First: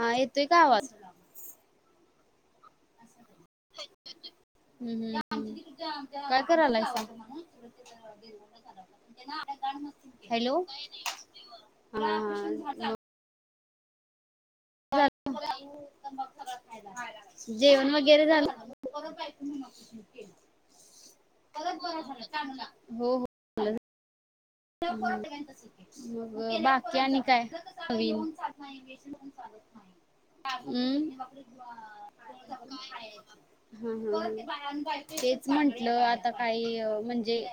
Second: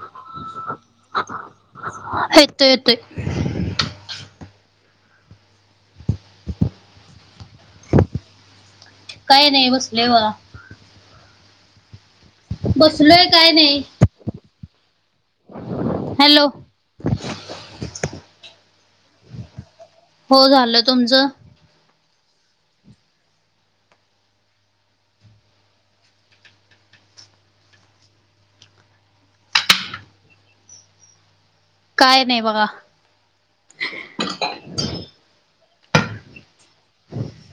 हा येतोय का आवाज? येतोय येतोय. [unintelligible] हम्म हम्म काय करायलायसा? [inaudible] नाही बसलोय बघा हॅलो. हा हा बसलोय काय नाही. हॅलो. जेवण वगैरे झालं? हो झालं तुमचं? [unintelligible] हो हो. हम्म मग बाकी आणि काय नवीन? अम्? हा काय नाही बघा हा हा, तेच म्हटलं आता काही अ, म्हणजे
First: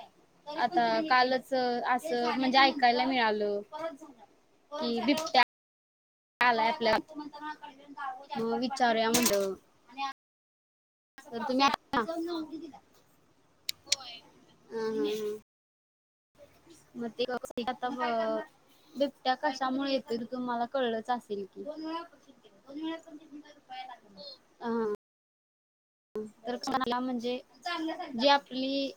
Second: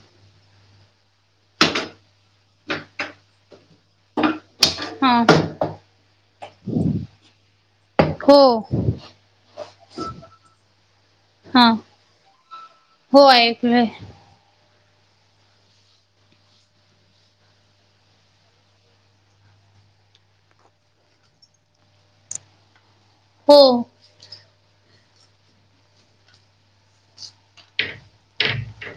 आता कालचं असं म्हणजे ऐकायला मिळालं. कि हा बिबट्या आलाय आपल्या हो विचारूया म्हणलं. हा [unintelligible] हो ऐकलय. हा हा हा. [unintelligible] बिबट्या कशामुळे येतोय ते तुम्हाला कळलंच असेल की? हो. हा हा. तर कोणाला म्हणजे, जी आपली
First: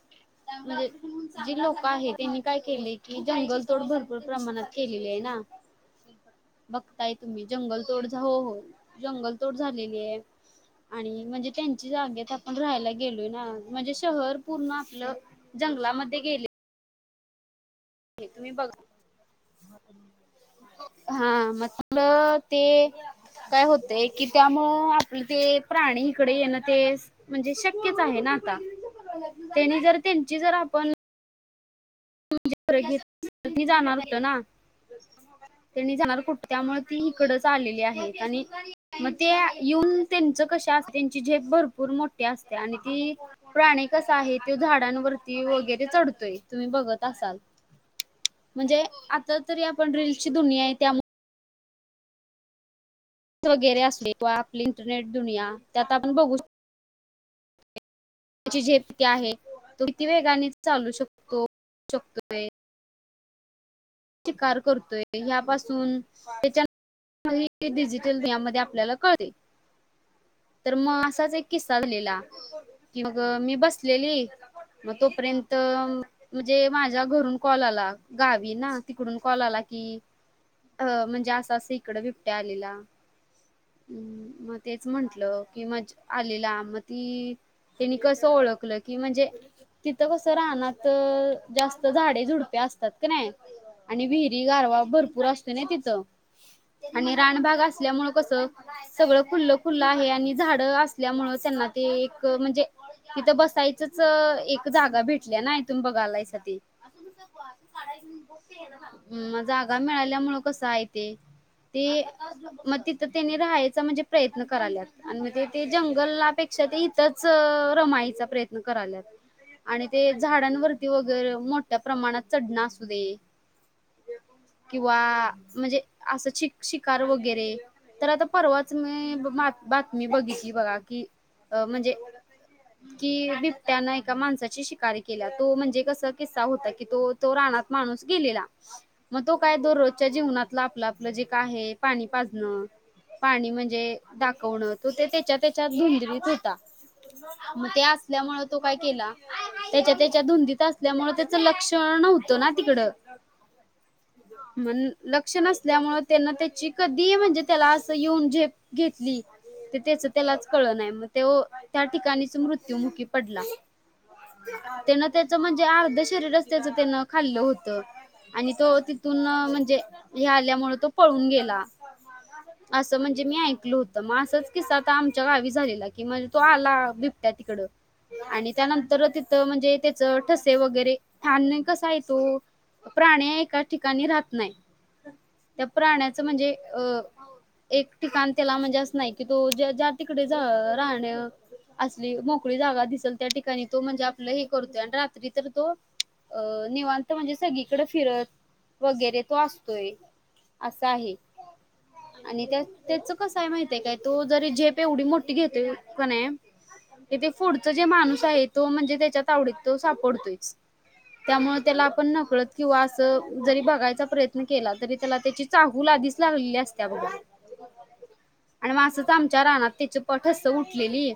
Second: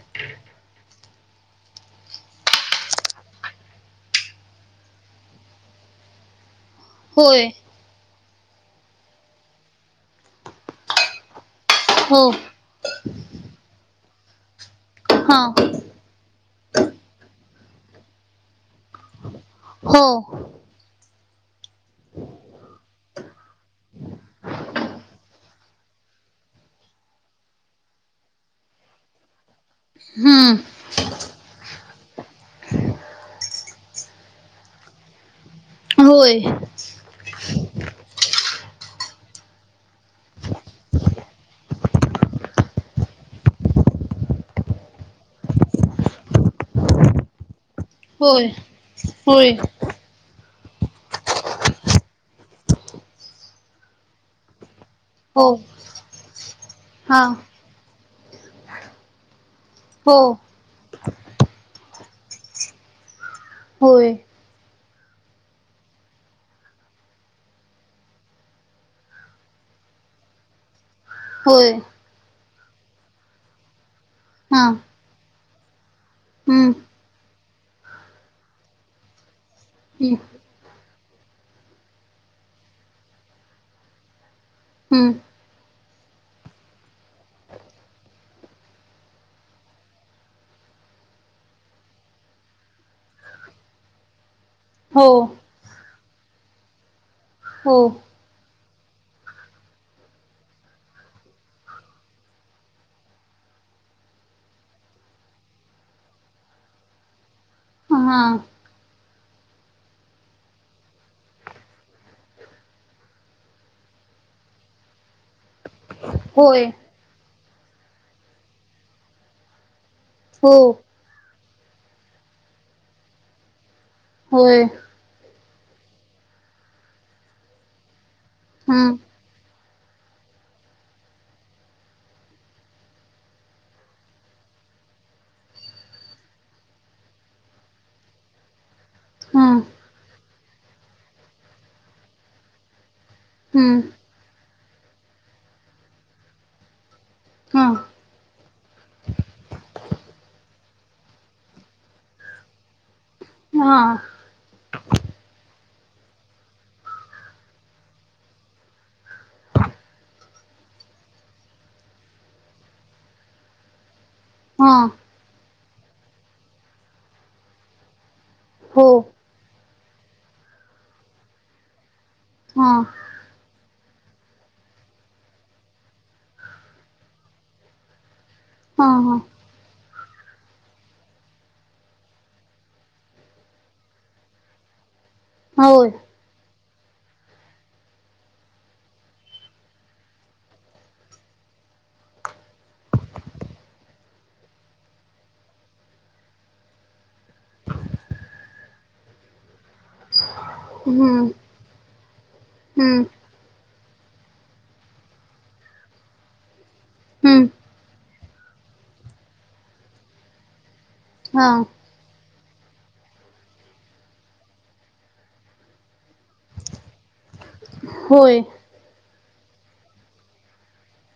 म्हणजे जी लोक आहे त्यांनी काय केलंय, की जंगल तोड भरपूर प्रमाणात केलेली आहे ना. [inaudible] बघताय तुम्ही होय जंगल तोड हो हो, जंगल तोड झालेली आहे आणि म्हणजे त्यांची हो जागेत आप आपण राहायला गेलोय ना, म्हणजे शहर पूर्ण आपलं हा जंगलामध्ये गेलय. [unintelligible] हो. हा मग ते, काय होतंय की त्यामुळं मग ते प्राणी इकडे येणं तेच, म्हणजे शक्यच आहे ना आता. ते नी जर त्यांची जर हम्म आप [unintelligible] जाणार होतं ना [unintelligible] ते नी जाणार होय कुठं त्यामुळे ती इकडचं आललेली आहेत आणि मग त्या येऊन त्यांचं कशी असते, त्यांची झेप भरपूर मोठी असते आणि ती प्राणी कसा आहे, तो झाडांवरती वगैरे चढतोय, तुम्ही बघत असाल? होय म्हणजे आता होय तरी आपण रील ची दुनियाय त्या त वगैरे असले किंवा आपली इंटरनेट दुनिया, हो त्यात आपण बघू श हा. त्याची झेपती [inaudible] आहे, तो किती हो वेगाने चालू शकतो, शकतोय. होय. कार करतोय, ह्यापासून तेज्या डिजिटल यामध्ये आपल्याला कळते, तर म अस [inaudible] तच एक होय किस्सा झालेला, की मग मी बसलेली हा. मग तोपर्यंत, म्हणजे हम्म माझ्या घरून कॉल आला गावी ना तिकडून कॉल आला कि, हम्म अ म्हणजे असं-असं इकडं बिबट्या आलेला हम् मग तेच हम्म म्हंटलं, की मज आलेला म ती त्यांनी कसं ओळखलं की म्हणजे तिथं कसं रानात, जास्त झाडे झुडपे असतात कणे. आणि विहिरी गारवा हो भरपूर असतो नई तिथं, आणि रानभाग हो असल्यामुळे कसं सगळं खुल्लं-खुल्लं आहे आणि झाड असल्यामुळ त्यांना ते, एक म्हणजे तिथं बसायचच एक जागा भेटल्या ना इथून बघालायसा ते [inaudible] हा हम्म, जागा मिळाल्यामुळ कसाय ते ते, म तिथं तेन्ही राहायचा म्हणजे प्रयत्न कराल्यात. आणि मग ते ते होय जंगलपेक्षा ते इथंच रमायचा प्रयत्न करालात. आणि ते हो झाडांवरती वगैरे मोठ्या प्रमाणात चढणं [inaudible] असू दे होय. [inaudible] म्हणजे अस शिकार [inaudible] वगरे तर आता परवाच हम्म म बातमी बघितली बघा की अ म्हणजे. ह [unintelligible] [inaudible] कि बिबट्यानं एका माणसाची शिकारी केल्या तो म्हणजे कसा किस्सा होता की तो, तो रानात माणूस गेलेला मग तो काय हम्म दररोजच्या जीवनातलं आपलं आपलं जे काय आहे पाणी पाजणं पाणी हम्म म्हणजे दाखवणं तो ते त्याच्या त्याच्या धुंदळीत होता. हा मग ते असल्यामुळे. तो काय केला, त्याच्या त्याच्या धुंदीत असल्यामुळे त्याचं लक्षण नव्हतं ना तिकड. हा. म्हण लक्ष नसल्यामुळे त्यांना ते चिक [inaudible] दि [inaudible] म्हणजे त्याला असं येऊन जे घेतली. ते त्याच त्यालाच कळ नाही मग [inaudible] ते त्या ठिकाणीच मृत्युमुखी पडला. हा त्यान त्याच म्हणजे अर्ध शरीरच त्याचं त्यानं खाल्लं होतं. आणि तो हो तिथून म्हणजे हे, आल्यामुळे तो पळून गेला. हा असं म्हणजे. म्हणजे मी ऐकल होत मग असंच [inaudible] किस आता आमच्या गावी झाला की म्हणजे तो आला बिबट्या तिकड. आणि हा त्यानंतर हा तिथं म्हणजे त्याच ठसे वगैरे, छान कसा आहे तो. [inaudible] प्राण्या एका ठिकाणी राहत नाही त्या होय प्राण्याच म्हणजे अ. एक ठिकाण त्याला म्हणजे असं नाही कि तो ज्या तिकडे राहण. असली मोकळी जागा दिसल त्या ठिकाणी तो म्हणजे आपलं हे करतोय आणि रात्री तर तो. अ निवांत म्हणजे [inaudible] सगकडे फिरत वगैरे तो असतोय. असं आहे हम्म आणि त्या हम्म त्याच कसय माहिती काय तोरी झेप एवढी मोठी घेते [inaudible] पण हम्म त [inaudible] जे माणूस आहे. तो म्हणजे त्याच्यात तवडीत तो सापडतोयच हा त्यामुळे त्याला. पण नकळत किंवा असं जरी बघायचा प्रयत्न केला, तरी त्याला त्याची चाहूल आधीच लागलेली असत्या. होय. आणि मा असचं आमच्या रानात त्याचं प ठस उठलेली,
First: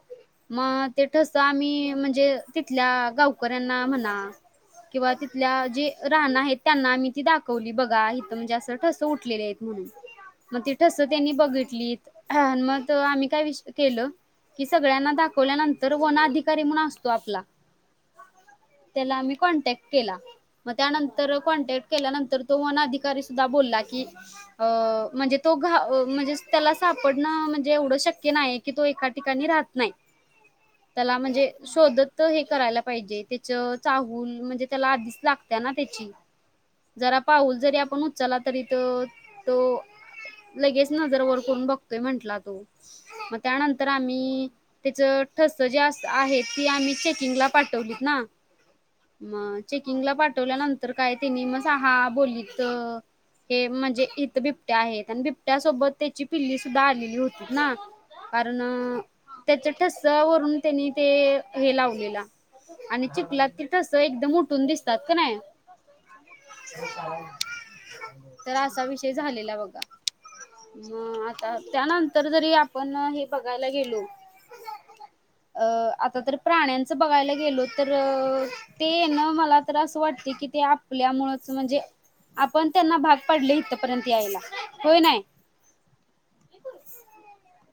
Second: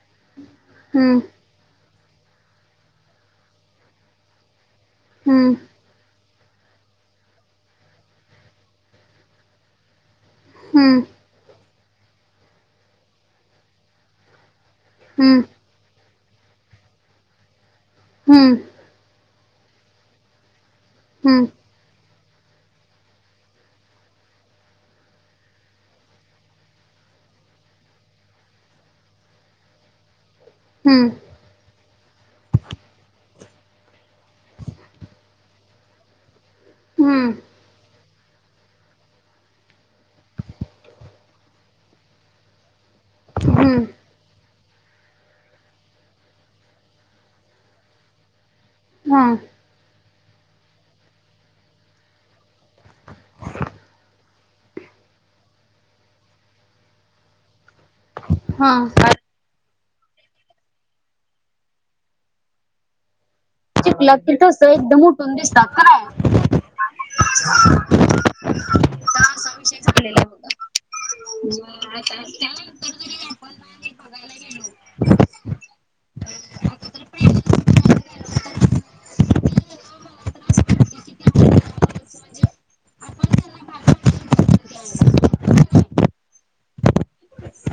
मग ते हम्म ठस मी म्हणजे तिथल्या गावकऱ्यांना म्हणा किंवा हम्म तिथल्या जे राहणं आहेत त्यांना मी ती दाखवली, बघा इथं म्हणजे असं ठस उठलेले आहेत म्हणून. मग ती ठस हम्म त्यांनी बघितली, मग आम्ही काय विष केलं. कि सगळ्यांना हम्म दाखवल्यानंतर वन अधिकारी म्हणून असतो आपला. हम्म. त्याला आम्ही कॉन्टॅक्ट केला, मग त्यानंतर हम्म कॉन्टॅक्ट केल्यानंतर तो वन अधिकारी सुद्धा बोलला की अ म्हणजे तो घा म्हणजे त्याला सापडणं म्हणजे एवढं शक्य नाही. की तो एका ठिकाणी राहत नाही. [inaudible] त्याला म्हणजे शोधत हे करायला पाहिजे, त्याचं चाहूल म्हणजे त्याला आधीच लाग ते ना त्याची, जरा हम्म पाऊल जरी आपण उचला तरी तो, तो लगेच नजर वर करून बघतोय म्हंटला तो. मग हम्म त्यानंतर आम्ही ती त्याचं ठस जे आहे ती आम्ही चेकिंगला पाठवलीत ना. हा मग चेकिंगला पाठवल्यानंतर काय त्यांनी म स हा बोललीत. हे म्हणजे इथं बिबट्या आहेत आणि बिबट्यासोबत त्याची पिल्लीसुद्धा आलेली होती ना. कारण हा त्याचं ठस वरून त्यांनी ते हे लावलेलाआणि चिखलात ती ठस एकदम तस उठून दिसतात. का नाही [unintelligible] तर असा विषय झालेला बघा. मग आता त्यानंतर जरी आपण हे बघायला गेलो अ आता तर प्राण्यांच बघायला गेलो, तर ते ना मला तर असं वाटते की ते आपल्यामुळेच म्हणजे आपण त्यांना भाग पाडले इथपर्यंत यायला होय नाही? [inaudible]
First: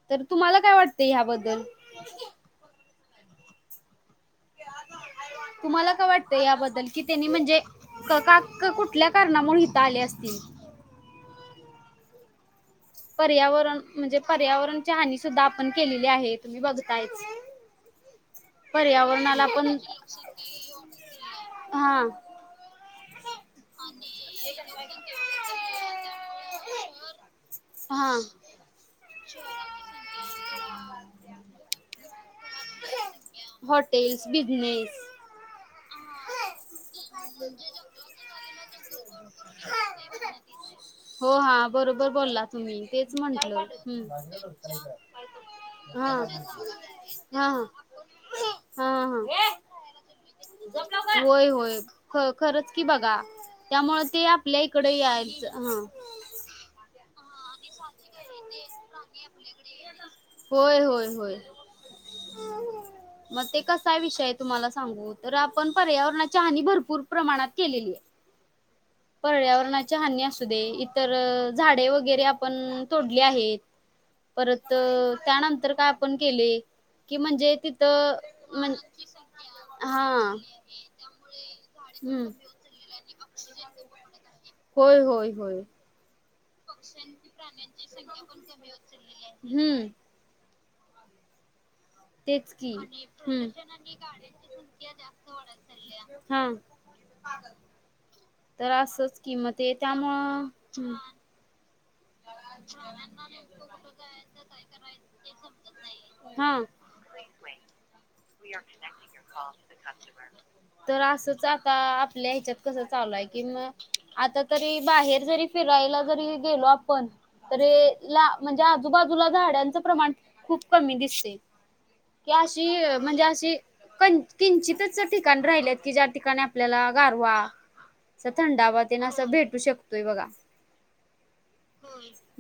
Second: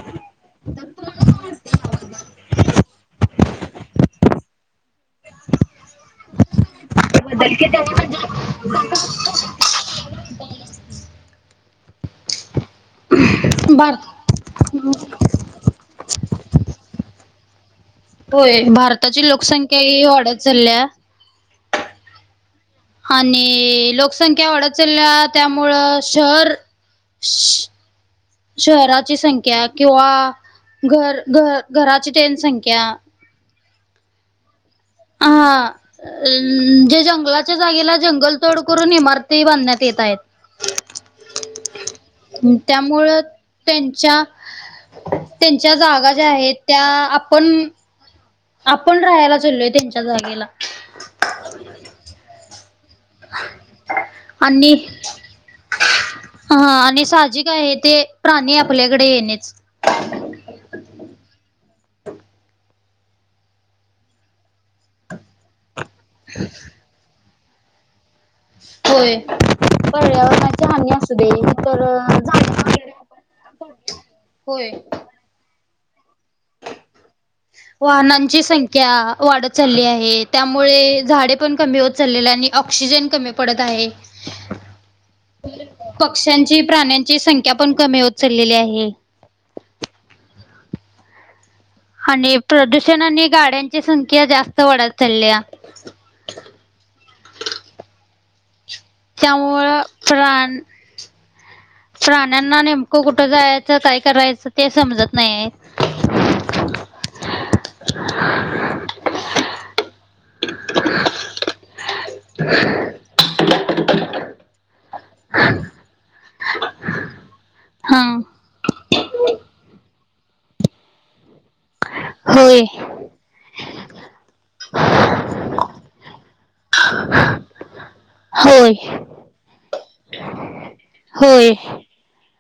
तर तुम्हाला काय वाटतं ह्या बद्दल? तुम्हाला काय वाट ते याबद्दल? कि त्यांनी म्हणजे क का कुठल्या कारणामुळे हित आले असतील? एकदम पर्यावरण भारत म्हणजे पर्यावरणची हानी सुद्धा आपण केलेली आहे, तुम्ही बघतायच. होय भारताची पर्यावरणाला आपण लोकसंख्या ही वाढत चाललीया. हा. आणि लोकसंख्या वाढत चालल्या त्यामुळं शहर स हा. शहराची संख्या किंवा घर घर घराची तेन संख्या हॉटेल्स, बिजनेस हा जे जंगलाच्या जागेला जंगल तोड करून इमार ती बांधण्यात येत आहेत. हो हा बरोबर बोलला तुम्ही तेच त्यामुळं म्हंटल त्यांच्या हम्. त्यांच्या जागा ज्या आहेत त्या आपण हा हा आपण हा राहायला चालोय त्यांच्या जागेला. होय होय ख खरच की बघा त्यामुळे ते आपल्या आणि, इकडे यायचं हा हा आणि साहजिक आहे ते प्राणी आपल्याकडे येणेच होय होय होय म ते कसा विषय तुम्हाला सांगू तर आपण पर्यावरण [unintelligible] हानी भरपूर प्रमाणात केलेली ये [inaudible] पर्यावरणाची हानी असू दे इतर झाडे वगैरे आपण तोडली आहेत होय परत अ त्यानंतर काय आपण केले कि म्हणजे तिथं वाहनांची म्हण संख्या वाढत चालली हा आहे, त्यामुळे झाडे पण कमी होत हम्म चाललेली आणि ऑक्सिजन कमी पडत आहे [inaudible] होय होय होय पक्ष्यांची प्राण्यांची संख्या पण कमी होत चाललेली आहे हम् आणि तेच की प्रदूषण आणि हम्म. गाड्यांची संख्या जास्त वाढत चाल्या [unintelligible] तर असच कि म ते त्यामुळं त्यामुळ प्राण प्राण्यांना नेमक कुठ जायच काय करायच ते समजत नाहीये हा तर आसच आता आपल्या ह्याच्यात कस चालूय कि म आता तरी बाहेर जरी फिरायला जरी गेलो पण रे हां ला म्हणजे आजूबाजूला झाडांच प्रमाण खूप कमी दिसते की होय अशी म्हणजे अशी पण किंचितच ठिकाणी राहिलेत की ज्या ठिकाणी आपल्याला गारवा अस होय थंडावा तेन अस भेटू शकतोय बघा होय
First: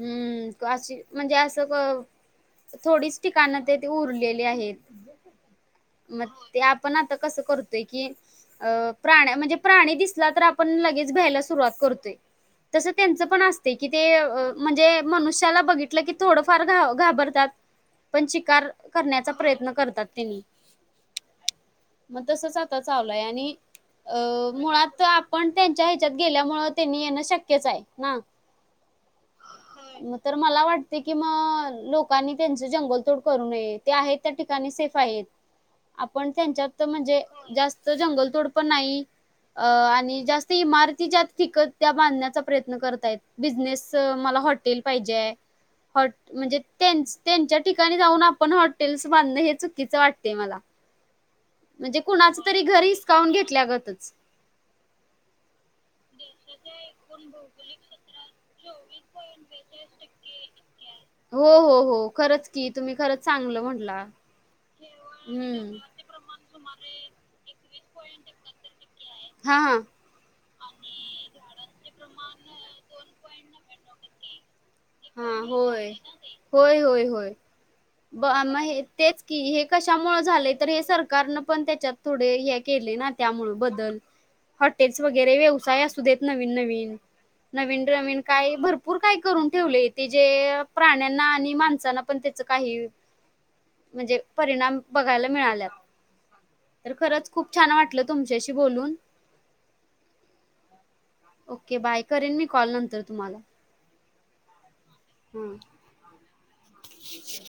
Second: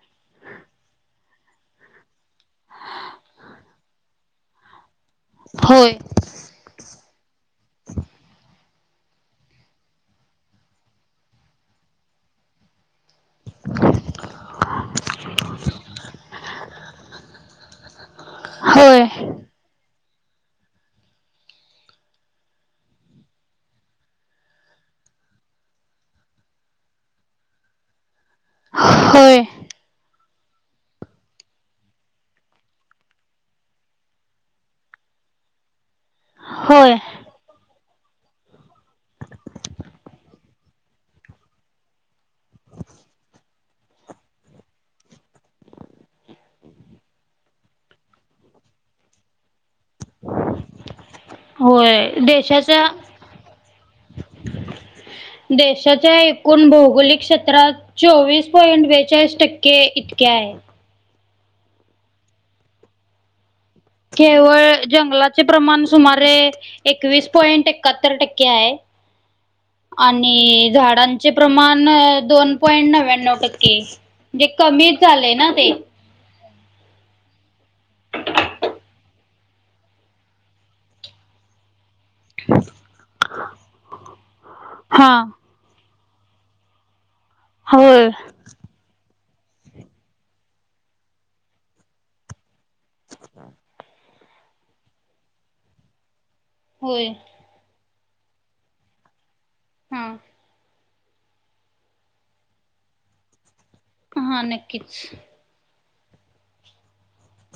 हम् अशी म्हणजे अस थोडीच ठिकाण ते ते उरलेले आहेत होय. म ते आपण आता कसं करतोय की अ प्राण्या म्हणजे प्राणी दिसला तर आपण लगेच भ्यायला सुरुवात करतोय. तस त्यांच पण [unintelligible] ते म्हणजे मनुष्याला बघितलं की थोडंफार घाब घाबरतात. पण शिकार होय करण्याचा प्रयत्न करतात तेनी. मग तसच आता चालूय आणि अ मुळात आपण त्यांच्या ह्याच्यात गेल्यामुंळ त्यांनी येणं शक्यच आहे, ना. होय. म तर मला वाटते कि म लोकांनी त्यांच जंगलतोड करू नये. ते आहेत त्या ठिकाणी सेफ आहेत. [inaudible] आपण त्यांच्यात होय म्हणजे जास्त जंगलतोड पण नाही अ आणि जास्त इमारती ज्यात फिकत त्या बांधण्याचा प्रयत्न करतायत बिझनेस मला हॉटेल पाहिजेय. म्हणजे तेचं त्यांच्या ठिकाणी जाऊन आपण हॉटेल्स बांधन हेच- चुकीच वाटतंय मला म्हणजे होय कुणाच तरी घर देशाच्या हिसकावून घेतल्यागतच. देशाच्या एकूण भौगोलिक क्षेत्रात. चोवीस पॉइंट बेचाळीस टक्के इतके आहे. हो हो हो खरंच की तुम्ही खरंच चांगलं म्हंटला केवळ जंगलाचे हम्म. प्रमाण सुमारे एकवीस पॉइंट एकाहत्तर टक्के आहे. हा आ आणि झाडांचे प्रमाण दोन पॉईंट नव्याण्णव टक्के. म्हणजे कमीच हा झालेय ना ते. होय होय होय होय. ब म हे तेच की हे कशामुंळ झालंय तर हे सरकारनं पण त्याच्यात थोडे हे केले ना त्यामुळे बदल हॉटेल्स हा वगैरे व्यवसाय असुदेत नवीन नवीन नवीन होय रवीन काय भर भरपूर काय करून ठेवलंय ते जे प्राण्यांना आणि माणसांला पण तेच काही म्हणजे परिणाम बघायला मिळाल्या तर होय खरच. खूप छान वाटलं तुमच्याशी बोलून. हां. ओके बाय करेन मी कॉल नंतर तुम्हाला. हा नक्कीच. हम्म.